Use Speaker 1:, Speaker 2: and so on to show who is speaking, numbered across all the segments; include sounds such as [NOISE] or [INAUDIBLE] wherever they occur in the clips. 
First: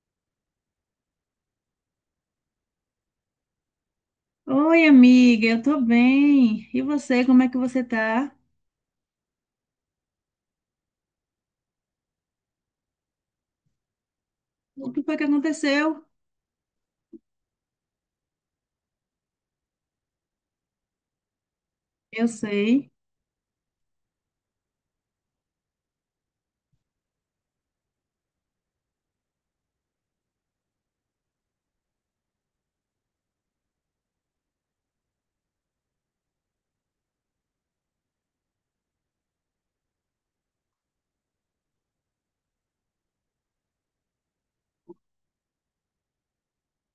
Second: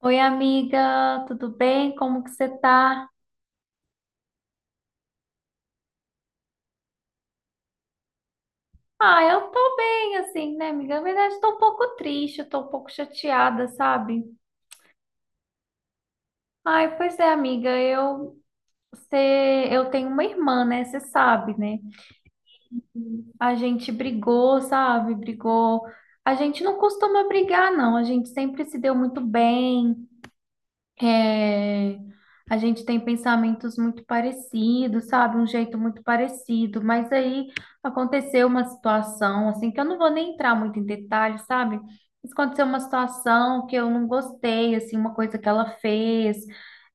Speaker 1: Oi, amiga, tudo bem? Como que você tá?
Speaker 2: Oi, amiga, eu tô bem. E você, como é que você tá?
Speaker 1: Ah, eu tô bem, assim, né, amiga? Na verdade, tô um pouco triste, eu tô um pouco chateada, sabe?
Speaker 2: O que foi que aconteceu?
Speaker 1: Ai, pois é, amiga, você, eu tenho uma irmã, né? Você sabe, né?
Speaker 2: Eu sei.
Speaker 1: A gente brigou, sabe? Brigou. A gente não costuma brigar, não. A gente sempre se deu muito bem. É, a gente tem pensamentos muito parecidos, sabe? Um jeito muito parecido, mas aí aconteceu uma situação, assim, que eu não vou nem entrar muito em detalhes, sabe? Mas aconteceu uma situação que eu não gostei, assim, uma coisa que ela fez,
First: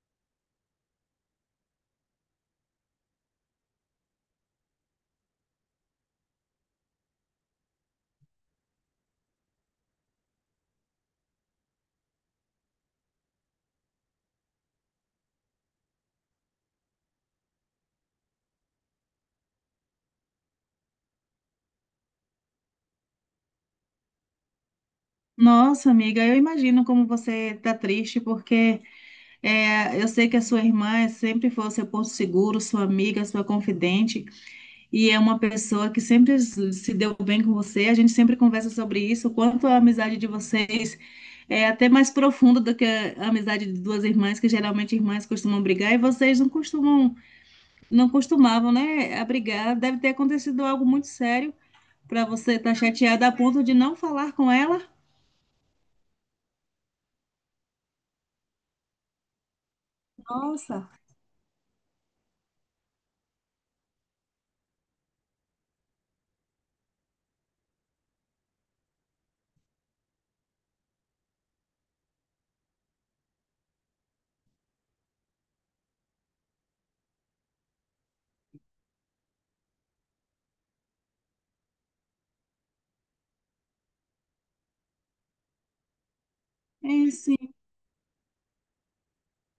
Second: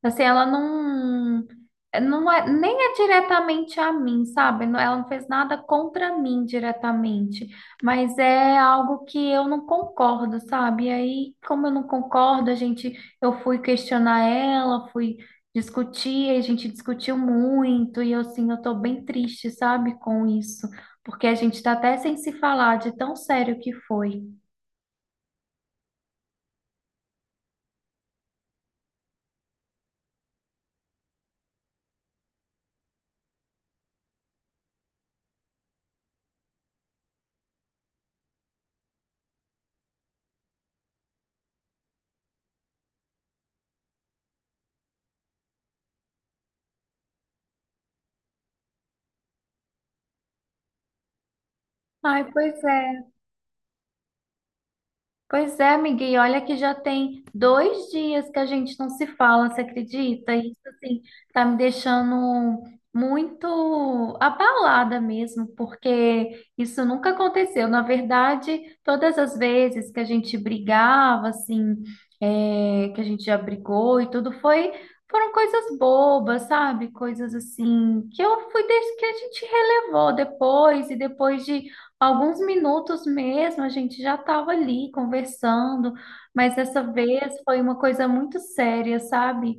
Speaker 1: assim, ela não, eh, não é, nem é diretamente a mim, sabe? Ela não fez nada contra mim diretamente, mas é algo que eu não concordo, sabe? E aí, como eu não concordo, a gente eu fui questionar ela, fui discutir, a gente discutiu muito, e assim, eu tô bem triste, sabe, com isso, porque a gente tá até sem se falar de tão sério que foi.
Speaker 2: Nossa, amiga, eu imagino como você tá triste, porque eu sei que a sua irmã sempre foi o seu porto seguro, sua amiga, sua confidente, e é uma pessoa que sempre se deu bem com você. A gente sempre conversa sobre isso, o quanto a amizade de vocês é até mais profunda do que a amizade de duas irmãs, que geralmente irmãs costumam brigar, e vocês não costumam. Não costumavam, né, abrigar. Deve ter acontecido algo muito sério
Speaker 1: Ai,
Speaker 2: para você
Speaker 1: pois
Speaker 2: estar
Speaker 1: é.
Speaker 2: chateada a ponto de não falar com ela.
Speaker 1: Pois é, amiga, e olha que já tem 2 dias que a gente não se fala, você acredita? Isso,
Speaker 2: Nossa,
Speaker 1: assim, tá me deixando muito abalada mesmo, porque isso nunca aconteceu. Na verdade, todas as vezes que a gente brigava, assim, que a gente já brigou e tudo, foram coisas bobas, sabe? Coisas assim, que eu fui, des- que a gente relevou depois, e depois de alguns minutos mesmo, a gente já estava ali conversando, mas dessa
Speaker 2: é
Speaker 1: vez
Speaker 2: sim.
Speaker 1: foi uma coisa muito séria, sabe?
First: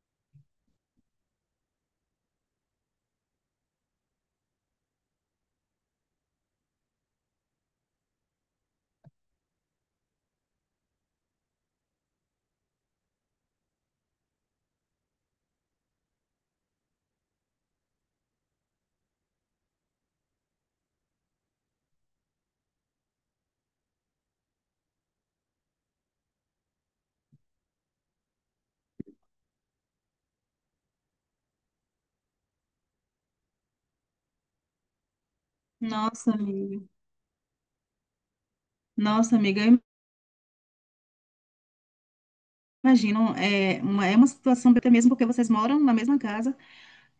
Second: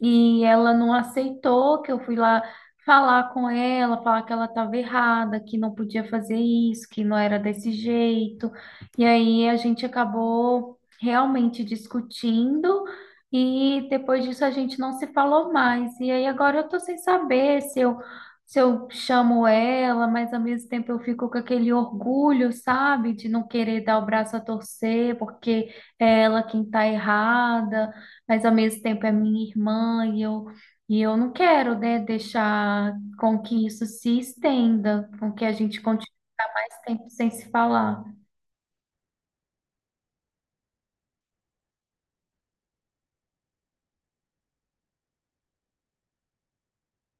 Speaker 1: E ela não aceitou que eu fui lá falar com ela, falar que ela estava errada, que não podia fazer isso, que não era desse jeito. E aí a gente acabou realmente discutindo. E depois disso a gente não se falou mais. E aí agora eu tô sem saber se eu chamo ela, mas ao mesmo tempo eu fico com aquele orgulho, sabe, de não querer dar o braço a torcer, porque é ela quem tá errada, mas ao mesmo tempo é minha irmã e eu não quero, né, deixar com que isso se estenda, com que a gente continue
Speaker 2: Nossa,
Speaker 1: a ficar mais
Speaker 2: amiga.
Speaker 1: tempo sem se falar.
Speaker 2: Nossa, amiga, eu imagino. É uma situação até mesmo porque vocês moram na mesma casa,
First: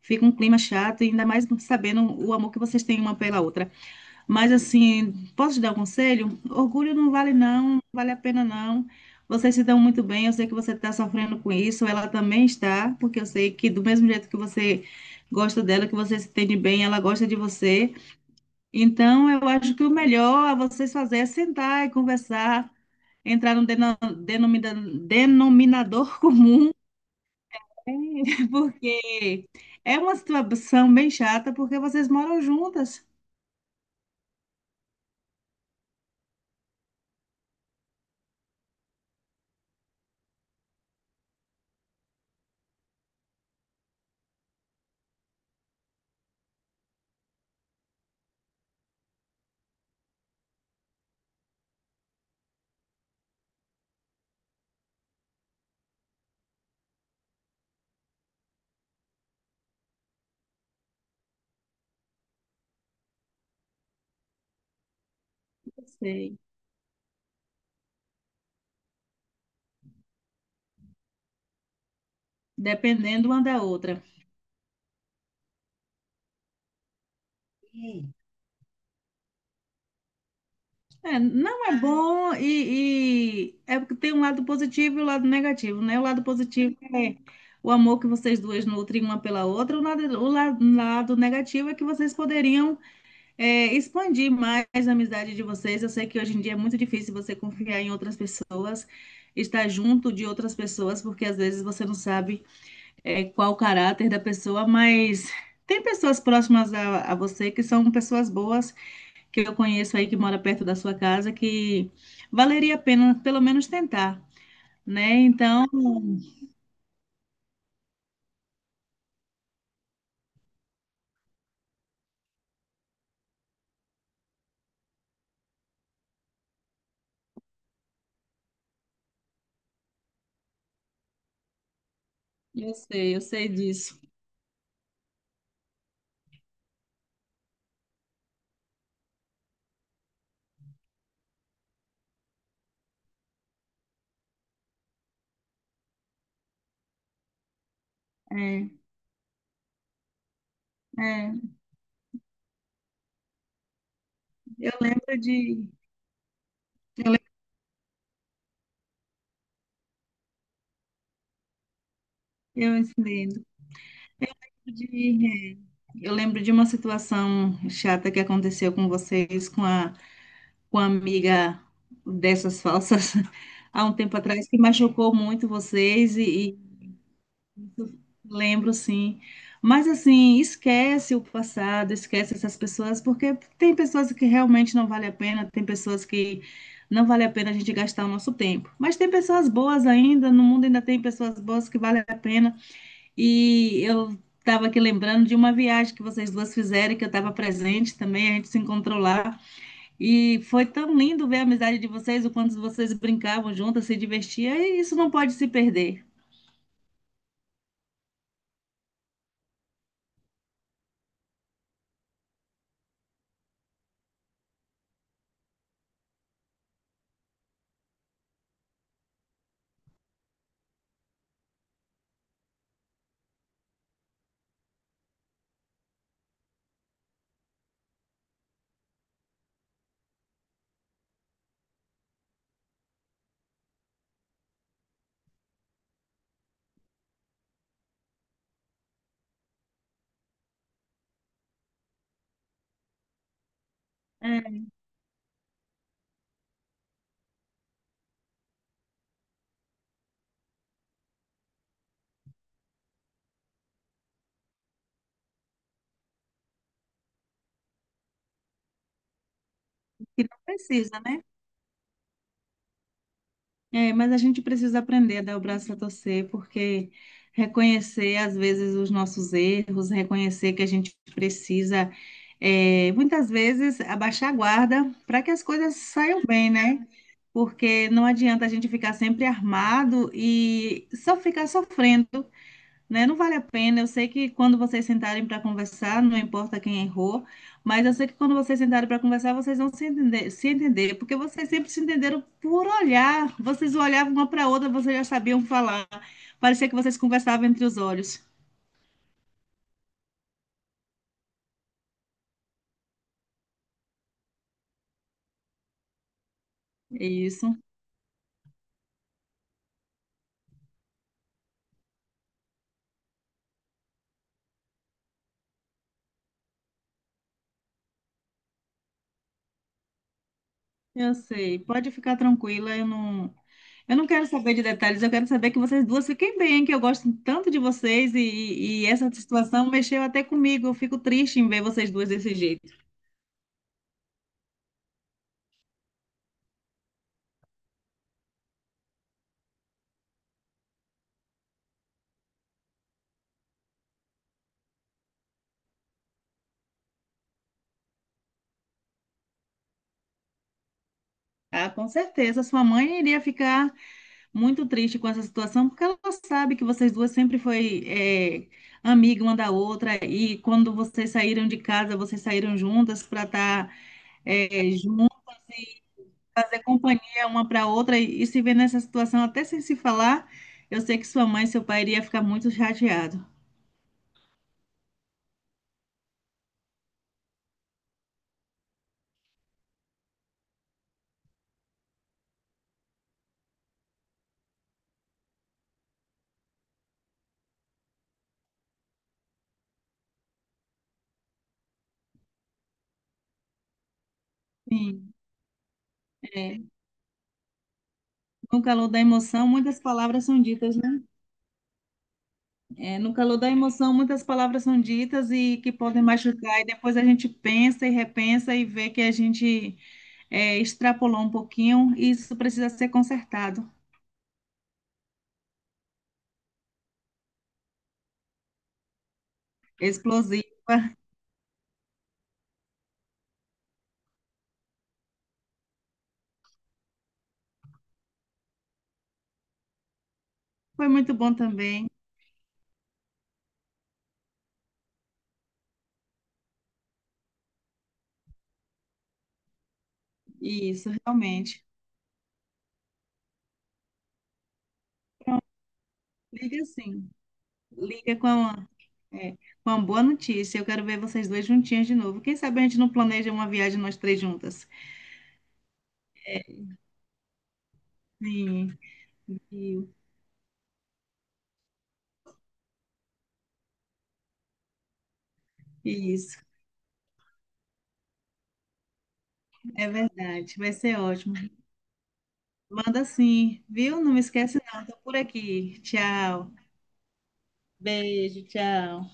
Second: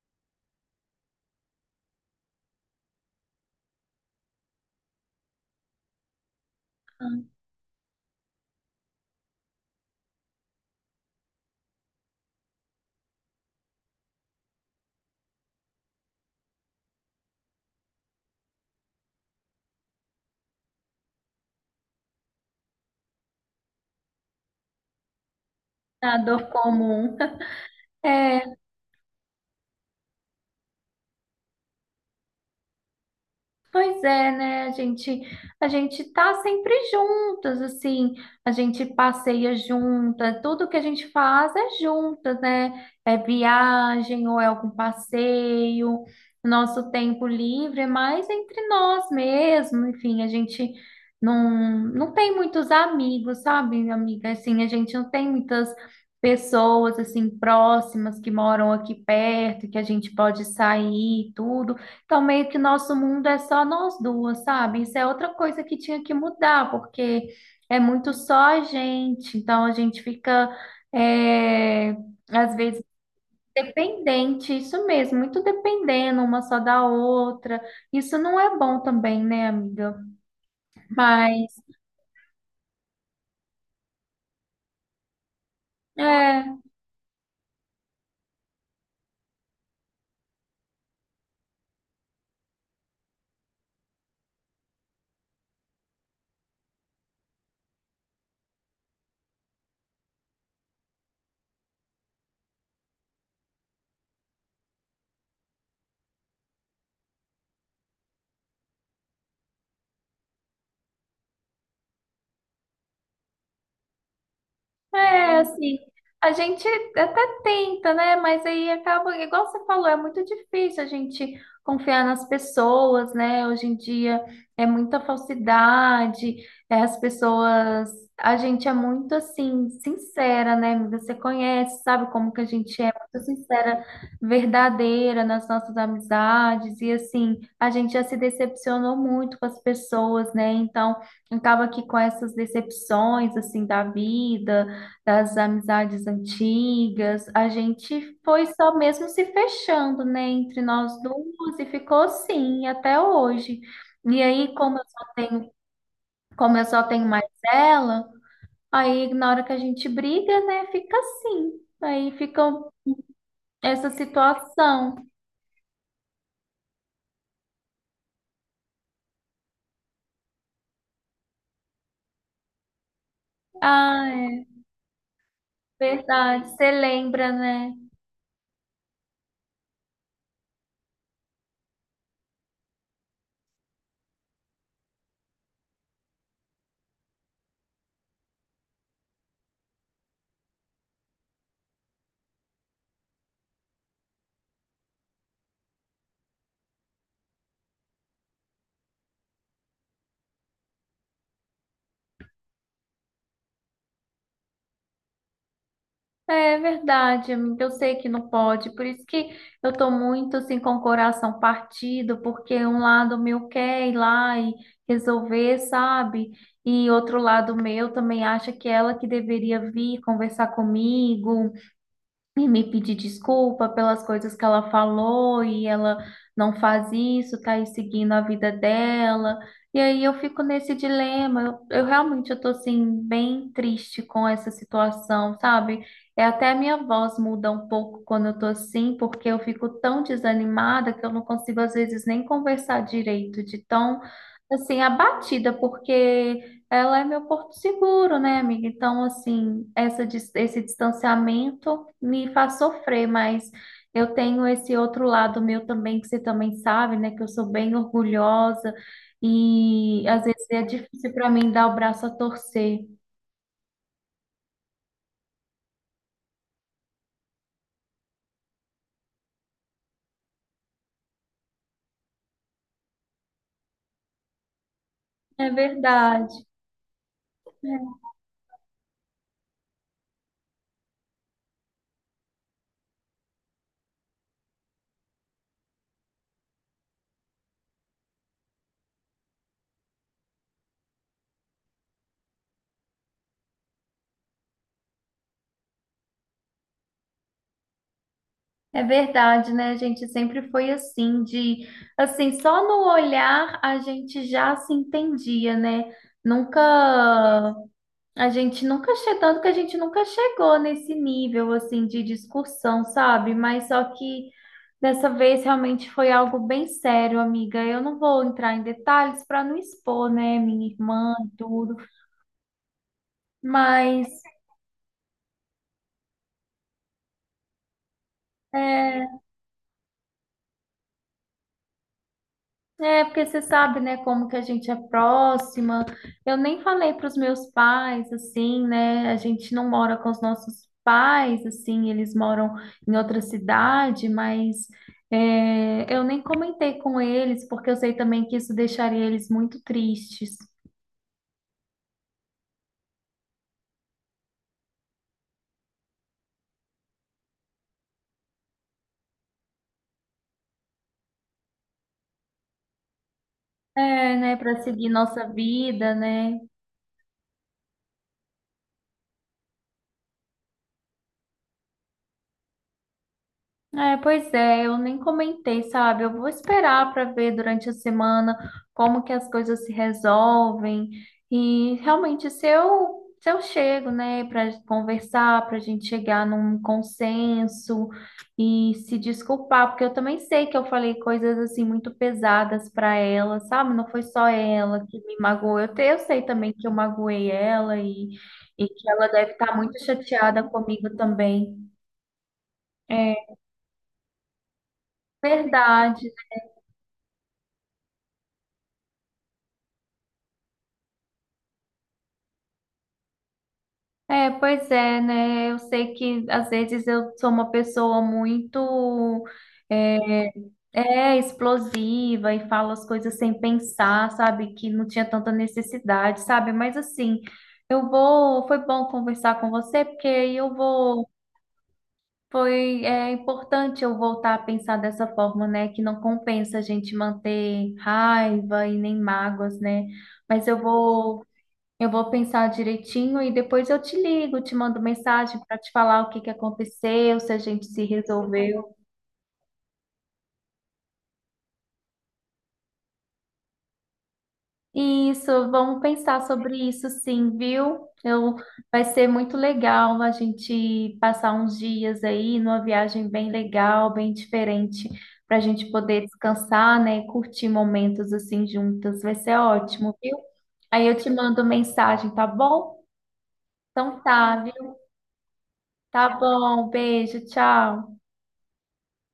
Speaker 2: fica um clima chato, e ainda mais sabendo o amor que vocês têm uma pela outra. Mas assim, posso te dar um conselho? Orgulho não vale
Speaker 1: Ah,
Speaker 2: não, não vale a pena não. Vocês se dão muito bem, eu sei que você está sofrendo com isso, ela também está, porque eu sei que do mesmo jeito que você gosta dela, que você se entende bem, ela gosta de você. Então, eu acho que o melhor a vocês fazer é sentar e conversar, entrar num denomina-
Speaker 1: a
Speaker 2: denominador
Speaker 1: dor
Speaker 2: comum,
Speaker 1: comum. É,
Speaker 2: [LAUGHS] porque é uma situação bem chata, porque vocês moram juntas.
Speaker 1: pois é, né? A gente tá sempre juntas, assim, a gente passeia juntas, tudo que a gente faz é juntas, né? É viagem ou é algum passeio, nosso tempo livre é mais entre nós mesmo, enfim, a gente não, não tem muitos amigos, sabe, amiga? Assim, a gente não tem muitas pessoas, assim, próximas que moram aqui perto, que a gente pode sair e tudo. Então, meio que nosso mundo é só nós duas, sabe? Isso é outra coisa que tinha que
Speaker 2: Sei.
Speaker 1: mudar, porque é muito só a gente. Então, a gente fica, é, às vezes,
Speaker 2: Dependendo uma da outra.
Speaker 1: dependente, isso mesmo, muito dependendo uma só da outra. Isso não é bom também, né, amiga?
Speaker 2: É,
Speaker 1: Mas,
Speaker 2: não é bom e é porque tem um lado positivo e o lado negativo, né? O lado
Speaker 1: é.
Speaker 2: positivo é o amor que vocês duas nutrem uma pela outra, o lado, lado negativo é que vocês poderiam expandir mais a amizade de vocês. Eu sei que hoje em dia é muito difícil você confiar em outras pessoas, estar junto de outras pessoas, porque às vezes você não sabe qual o caráter da pessoa, mas tem pessoas próximas a você que são pessoas boas que eu conheço aí que mora perto da sua casa que valeria a pena pelo menos tentar, né?
Speaker 1: É, então,
Speaker 2: Então,
Speaker 1: assim, a gente até tenta, né? Mas aí acaba, igual você falou, é muito difícil a gente confiar nas pessoas, né? Hoje em dia é muita falsidade, é, as pessoas, a gente é muito assim, sincera, né? Você conhece, sabe como que a gente é
Speaker 2: eu
Speaker 1: muito
Speaker 2: sei
Speaker 1: sincera,
Speaker 2: disso.
Speaker 1: verdadeira nas nossas amizades, e assim, a gente já se decepcionou muito com as pessoas, né? Então, acaba que com essas decepções, assim, da vida das amizades antigas, a gente foi
Speaker 2: É,
Speaker 1: só mesmo se fechando, né, entre nós
Speaker 2: é,
Speaker 1: duas e ficou assim até hoje. E aí,
Speaker 2: eu lembro de
Speaker 1: como eu só tenho
Speaker 2: eu,
Speaker 1: mais
Speaker 2: lembro,
Speaker 1: ela, aí na hora que a gente briga, né, fica assim. Aí fica
Speaker 2: eu entendo
Speaker 1: essa situação.
Speaker 2: de é, eu lembro de uma situação chata que aconteceu com vocês com a amiga dessas falsas [LAUGHS] há um
Speaker 1: Ah,
Speaker 2: tempo
Speaker 1: é
Speaker 2: atrás que machucou muito vocês.
Speaker 1: verdade, você lembra, né?
Speaker 2: Lembro, sim. Mas assim, esquece o passado, esquece essas pessoas, porque tem pessoas que realmente não vale a pena, tem pessoas que não vale a pena a gente gastar o nosso tempo. Mas tem pessoas boas ainda, no mundo ainda tem pessoas boas que vale a pena. E eu estava aqui lembrando de uma viagem que vocês duas fizeram, que eu estava presente também, a gente se encontrou lá. E foi tão lindo ver a amizade de vocês, o quanto vocês brincavam juntas, se divertiam, e isso não pode se perder.
Speaker 1: É verdade, amiga. Eu sei que não pode, por isso que eu tô muito assim com o coração partido, porque um lado meu quer ir lá e resolver, sabe? E outro lado meu também acha que ela que deveria vir conversar comigo, e me pedir desculpa pelas coisas que ela falou e ela não faz isso, tá aí seguindo a vida dela. E aí eu fico nesse dilema. Eu realmente eu tô assim bem triste com essa situação, sabe? É até a minha voz muda um pouco quando eu tô assim, porque eu fico tão desanimada que eu não consigo às vezes nem conversar direito, de tão
Speaker 2: É,
Speaker 1: assim abatida, porque ela é meu porto seguro, né, amiga? Então, assim, esse distanciamento me faz sofrer, mas eu tenho esse outro lado meu também, que você também sabe, né, que eu sou bem orgulhosa e às
Speaker 2: que não
Speaker 1: vezes é
Speaker 2: precisa,
Speaker 1: difícil
Speaker 2: né?
Speaker 1: para mim dar o braço a torcer.
Speaker 2: É, mas a gente precisa aprender a dar o braço a torcer, porque reconhecer às vezes os nossos erros, reconhecer que a gente precisa, muitas vezes, abaixar a guarda para que as
Speaker 1: É
Speaker 2: coisas saiam
Speaker 1: verdade.
Speaker 2: bem, né? Porque não adianta a gente ficar sempre armado e só ficar sofrendo, né? Não vale a pena. Eu sei que quando vocês sentarem para conversar, não importa quem errou, mas eu sei que quando vocês sentarem para conversar, vocês vão se entender, se entender, porque vocês sempre se entenderam por olhar. Vocês olhavam uma para outra, vocês já sabiam falar. Parecia que vocês conversavam entre os olhos.
Speaker 1: É verdade, né? Gente sempre foi assim, de assim, só no olhar a gente já se entendia, né? Nunca
Speaker 2: É isso,
Speaker 1: A gente nunca chegou, tanto que a gente nunca chegou nesse nível assim de discussão, sabe? Mas só que dessa vez realmente foi algo bem sério, amiga. Eu não vou entrar em detalhes para não expor, né, minha
Speaker 2: eu
Speaker 1: irmã, e
Speaker 2: sei.
Speaker 1: tudo,
Speaker 2: Pode ficar tranquila, eu não. Eu não
Speaker 1: mas
Speaker 2: quero saber de detalhes, eu quero saber que vocês duas fiquem bem, que eu gosto tanto de vocês e essa
Speaker 1: é.
Speaker 2: situação mexeu até comigo. Eu fico triste em ver vocês duas desse jeito.
Speaker 1: É, porque você sabe, né, como que a gente é próxima. Eu nem falei para os meus pais, assim, né? A gente não mora com os nossos pais, assim, eles moram em outra cidade, mas eu nem comentei com eles, porque eu sei também que isso deixaria eles muito tristes.
Speaker 2: Ah, com certeza. Sua mãe iria ficar muito triste com essa situação, porque ela sabe que vocês duas sempre foi amiga uma da outra, e quando vocês saíram de casa, vocês saíram juntas para estar
Speaker 1: É, né, para seguir nossa vida, né?
Speaker 2: fazer companhia uma para outra e se ver nessa situação, até sem se falar, eu sei que sua mãe e seu pai iria ficar muito chateado.
Speaker 1: É, pois é, eu nem comentei, sabe? Eu vou esperar para ver durante a semana como que as coisas se resolvem. E realmente, se eu chego, né, para conversar, para a gente chegar num consenso e se desculpar, porque eu também sei que eu falei coisas assim muito pesadas para ela, sabe? Não foi só ela que
Speaker 2: Sim,
Speaker 1: me magoou. Eu sei também
Speaker 2: é,
Speaker 1: que eu magoei ela e,
Speaker 2: no
Speaker 1: e
Speaker 2: calor
Speaker 1: que
Speaker 2: da
Speaker 1: ela deve
Speaker 2: emoção,
Speaker 1: estar muito
Speaker 2: muitas palavras
Speaker 1: chateada
Speaker 2: são ditas,
Speaker 1: comigo
Speaker 2: né?
Speaker 1: também.
Speaker 2: É, no
Speaker 1: É
Speaker 2: calor da emoção, muitas palavras são ditas e que podem
Speaker 1: verdade.
Speaker 2: machucar, e depois a gente pensa e repensa e vê que a gente extrapolou um pouquinho e isso precisa ser consertado.
Speaker 1: É, pois é, né? Eu sei que às vezes eu sou uma pessoa muito é,
Speaker 2: Explosiva,
Speaker 1: explosiva e falo as coisas sem pensar, sabe? Que não tinha tanta necessidade, sabe? Mas assim, eu vou. Foi bom conversar com você, porque aí eu
Speaker 2: foi
Speaker 1: vou.
Speaker 2: muito bom também,
Speaker 1: Foi importante eu voltar a pensar dessa forma, né? Que não compensa a gente manter raiva e nem mágoas, né? Mas eu
Speaker 2: isso,
Speaker 1: vou.
Speaker 2: realmente.
Speaker 1: Eu vou pensar direitinho e depois eu te ligo, te mando mensagem para te falar o que que
Speaker 2: Liga sim.
Speaker 1: aconteceu, se a gente se
Speaker 2: Liga com
Speaker 1: resolveu.
Speaker 2: uma, com uma boa notícia. Eu quero ver vocês dois juntinhas de novo. Quem sabe a gente não planeja uma viagem nós três juntas.
Speaker 1: Isso, vamos pensar sobre isso sim, viu?
Speaker 2: Sim,
Speaker 1: Vai ser muito
Speaker 2: viu?
Speaker 1: legal a gente passar uns dias aí numa viagem bem legal, bem diferente, para a gente poder
Speaker 2: Isso,
Speaker 1: descansar, né, e curtir momentos assim juntas. Vai ser
Speaker 2: é
Speaker 1: ótimo, viu?
Speaker 2: verdade. Vai
Speaker 1: Aí eu
Speaker 2: ser
Speaker 1: te
Speaker 2: ótimo.
Speaker 1: mando mensagem, tá bom?
Speaker 2: Manda sim, viu?
Speaker 1: Então
Speaker 2: Não me
Speaker 1: tá,
Speaker 2: esquece
Speaker 1: viu?
Speaker 2: não. Tô por aqui.
Speaker 1: Tá
Speaker 2: Tchau.
Speaker 1: bom, beijo, tchau.
Speaker 2: Beijo, tchau.